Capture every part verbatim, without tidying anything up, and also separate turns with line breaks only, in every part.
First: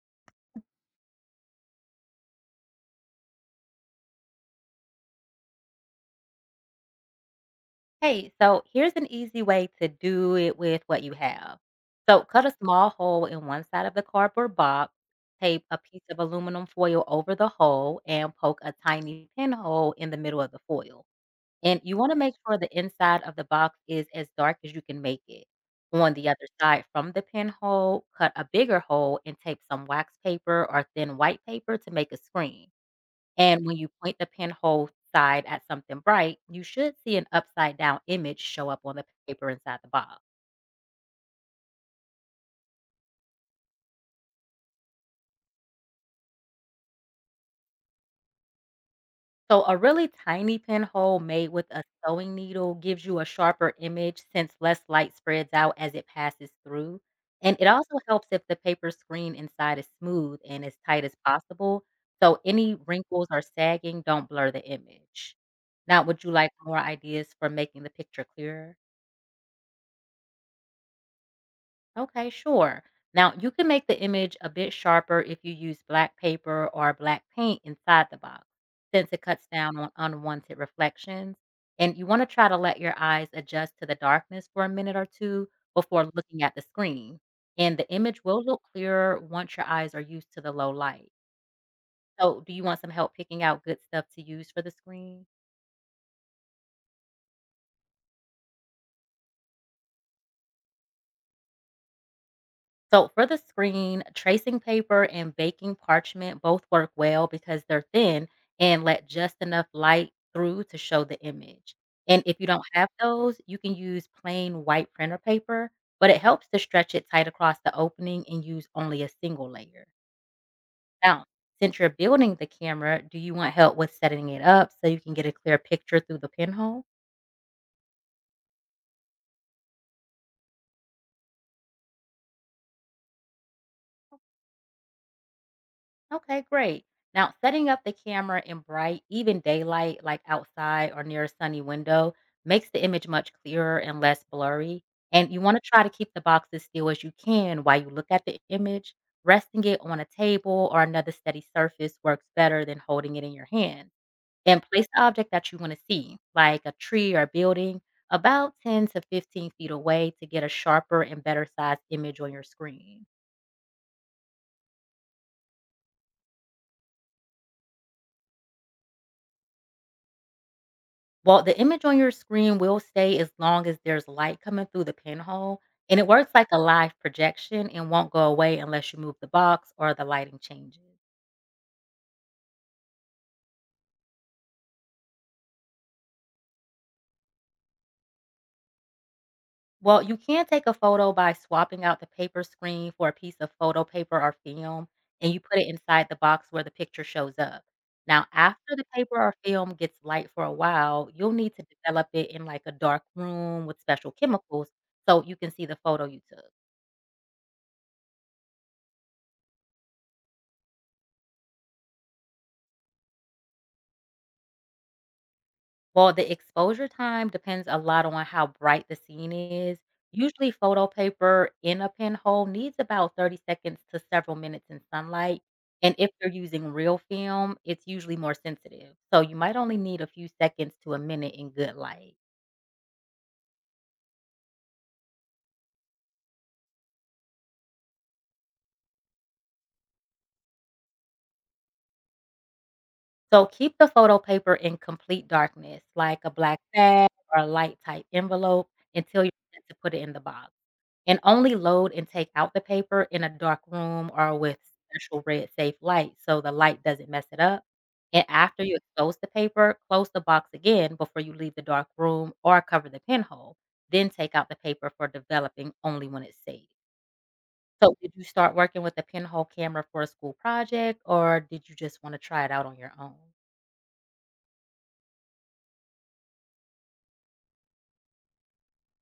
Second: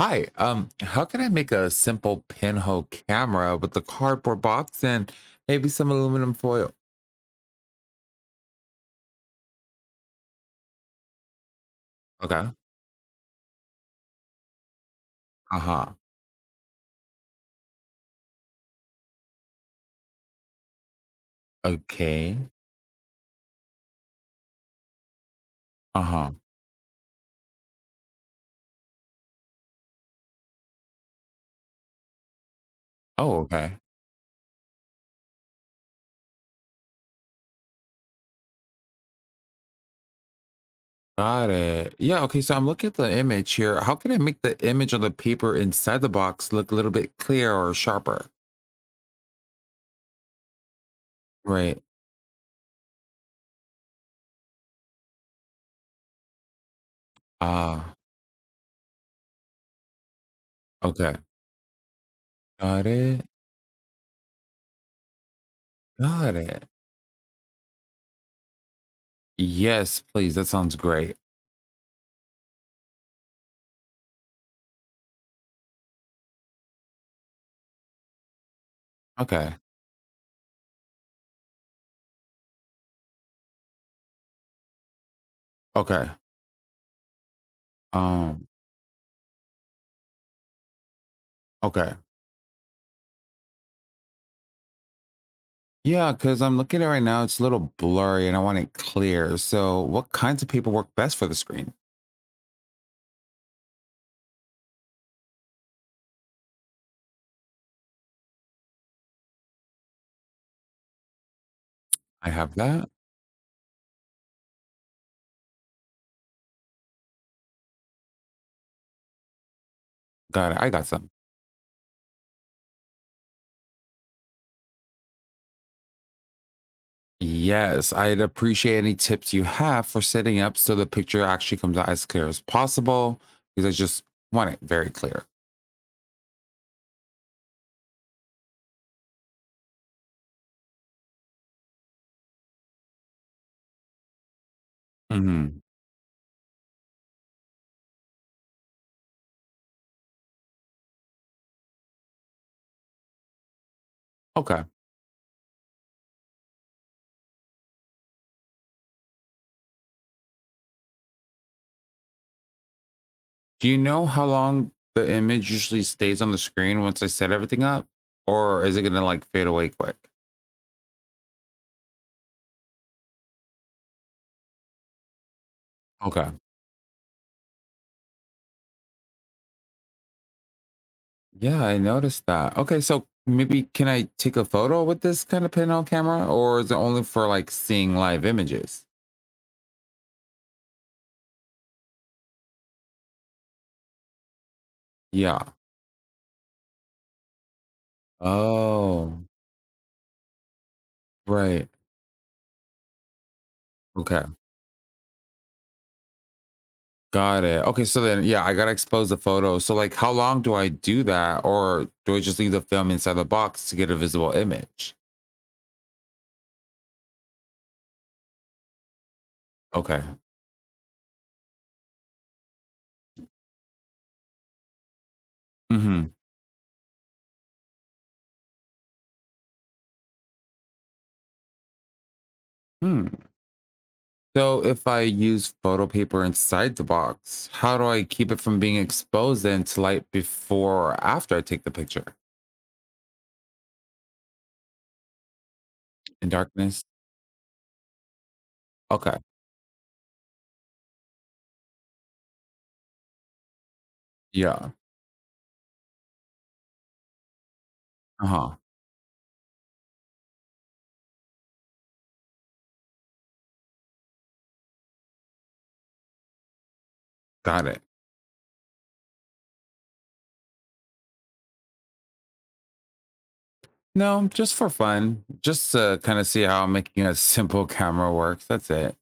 Hi, um, how can I make a simple pinhole camera with a cardboard box and maybe some aluminum foil?
Hey, so here's an easy way to do it with what you have. So, cut a
Okay.
small hole in one side of the cardboard box, tape a
Uh-huh.
piece of aluminum foil over the hole, and poke a tiny pinhole in the middle of the foil. And you want to make
Okay.
sure the inside of the box is as dark as you can make it. On the
Uh-huh.
other side from the pinhole, cut a bigger hole and tape some wax paper or thin white paper to make a screen.
Oh,
And when
okay.
you point the pinhole side at something bright, you should see an upside down image show up on the paper inside the box.
Got it. Yeah, okay, so I'm looking at the image here. How can I make the image on the paper inside the box look a little bit clearer or sharper?
So, a really tiny pinhole made with
Right.
a sewing needle gives you a sharper image since less light spreads out as it passes through. And it
Ah,
also helps if the paper screen inside is smooth and as tight as
okay.
possible. So, any
Got
wrinkles
it.
or sagging don't blur the image. Now, would you
Got
like
it.
more ideas for making the picture clearer?
Yes, please. That sounds great.
Okay, sure. Now, you can make the image a bit sharper if you use black paper or black paint inside the box, since it cuts
Okay.
down on unwanted reflections. And you want to try to let your eyes adjust to the darkness for a minute or two before
Okay.
looking at the screen. And the image will
Um,
look clearer once your eyes are used to the low light.
okay.
So, do you want some help picking out good stuff to use for the screen?
Yeah, because I'm looking at it right now, it's a little blurry and I want it clear. So, what kinds of paper work best for the screen?
So, for the screen, tracing paper and baking parchment both work well because they're thin and let just enough light through to show the image. And
I
if you
have
don't
that.
have those, you can use plain white printer paper, but it helps to stretch it tight across the opening and use only a single layer.
Got it. I got some.
Now, since you're building the camera, do you want help with setting it up so you can get a clear picture through the pinhole?
Yes, I'd appreciate any tips you have for setting up so the picture actually comes out as clear as possible because I just want it very clear.
Okay, great. Now, setting up the camera in bright, even daylight, like outside or near a sunny window, makes the image much clearer and less blurry. And you want to
Hmm.
try to keep the box as still as you can while you look at the image. Resting it on a table or another steady surface works better than holding it in your hand. And
Okay.
place the object that you want to see, like a tree or a building, about ten to fifteen feet away to get a sharper and better sized image on your screen.
Do you know how long the image usually stays on the screen once I set everything up? Or is it going to like fade away quick?
Well, the image on your screen will stay as long as there's light coming through the pinhole, and it
Okay.
works like a live projection and won't go away unless you move the box or the lighting changes.
Yeah, I noticed that. Okay, so maybe can I take a photo with this kind of pin on camera, or is it only for like seeing live images?
Well, you can take a photo by swapping out the paper screen for a piece of photo paper or film, and you
Yeah.
put it inside the box where the picture shows up. Now, after the paper
Oh,
or film gets light for a while, you'll need to
right.
develop it in like a dark room with special
Okay,
chemicals so you can see the photo you took.
got it. Okay, so then yeah, I gotta expose the photo. So like, how long do I do that, or do I just leave the film inside the box to get a visible image?
Well, the exposure time depends a lot on how bright the scene is.
Okay.
Usually, photo paper in a pinhole needs about thirty seconds to several minutes in sunlight. And if
Mm-hmm.
you're using real film, it's usually more sensitive. So you might only need a few seconds to a minute in good light.
Hmm. So if I use photo paper inside the box, how do I keep it from being exposed then to light before or after I take the picture?
So keep the photo paper in complete darkness, like a
In
black
darkness?
bag or a light type envelope,
Okay.
until you're ready to put it in the box. And only load and take out the paper in a dark room or with
Yeah.
special red safe light so the light doesn't mess it up. And
Uh-huh.
after you expose the paper, close the box again before you leave the dark room or cover the pinhole. Then take out the paper for developing only when it's safe.
Got it.
So did you start working with the pinhole camera for a school project or did you just want to try it out on your own?
No, just for fun, just to kind of see how making a simple camera works. That's it.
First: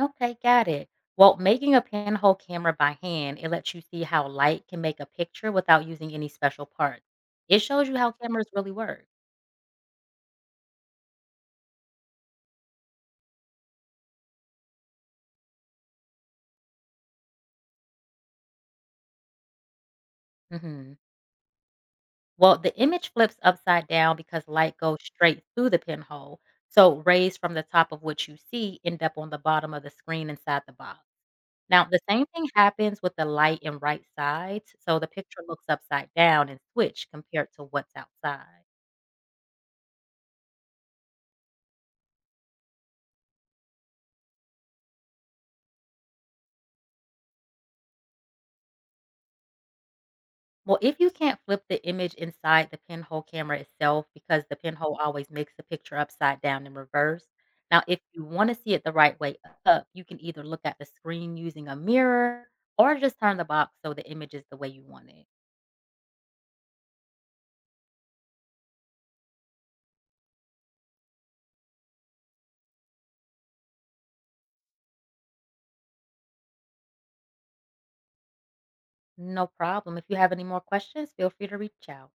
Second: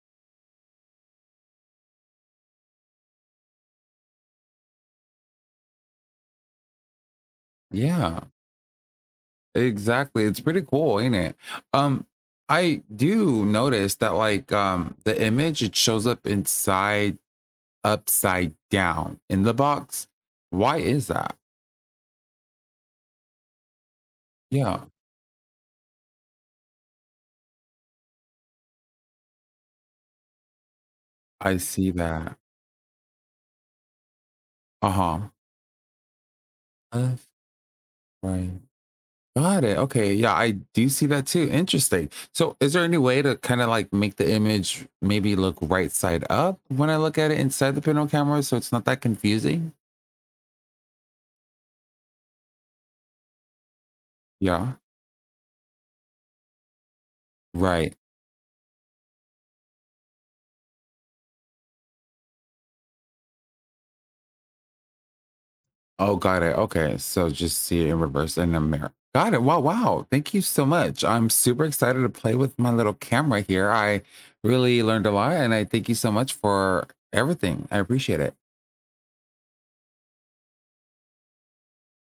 Okay, got it. Well, making a pinhole camera by hand, it lets you see how light can make a picture without using any special parts. It shows you how
Yeah,
cameras really work.
exactly. It's pretty cool, ain't it? Um, I do notice that like um the image it shows up inside upside down in the box. Why
Hmm.
is that?
Well, the image flips upside down because light
Yeah,
goes straight through the pinhole. So rays from the top of what you see end up on the bottom of the screen inside the box.
I
Now,
see
the same
that.
thing happens with the light and right sides. So the
Uh-huh.
picture looks upside down and switched
Left,
compared to what's
right.
outside.
Got it. Okay. Yeah, I do see that too. Interesting. So, is there any way to kind of like make the image maybe look right side up when I look at it inside the pinhole camera so it's not that confusing?
Well, if you can't flip the image inside the pinhole camera itself, because the
Yeah.
pinhole always makes the picture upside down in reverse. Now,
Right.
if you want to see it the right way up, you can either look at the screen using a mirror or just turn the box so the image is the way you want it.
Oh, got it. Okay. So, just see it in reverse in the mirror. Got it. Wow. Wow. Thank you so much. I'm super excited to play with my little camera here. I really learned a lot and I thank you so much for everything. I appreciate it.
No problem. If you have any more questions, feel free to reach out.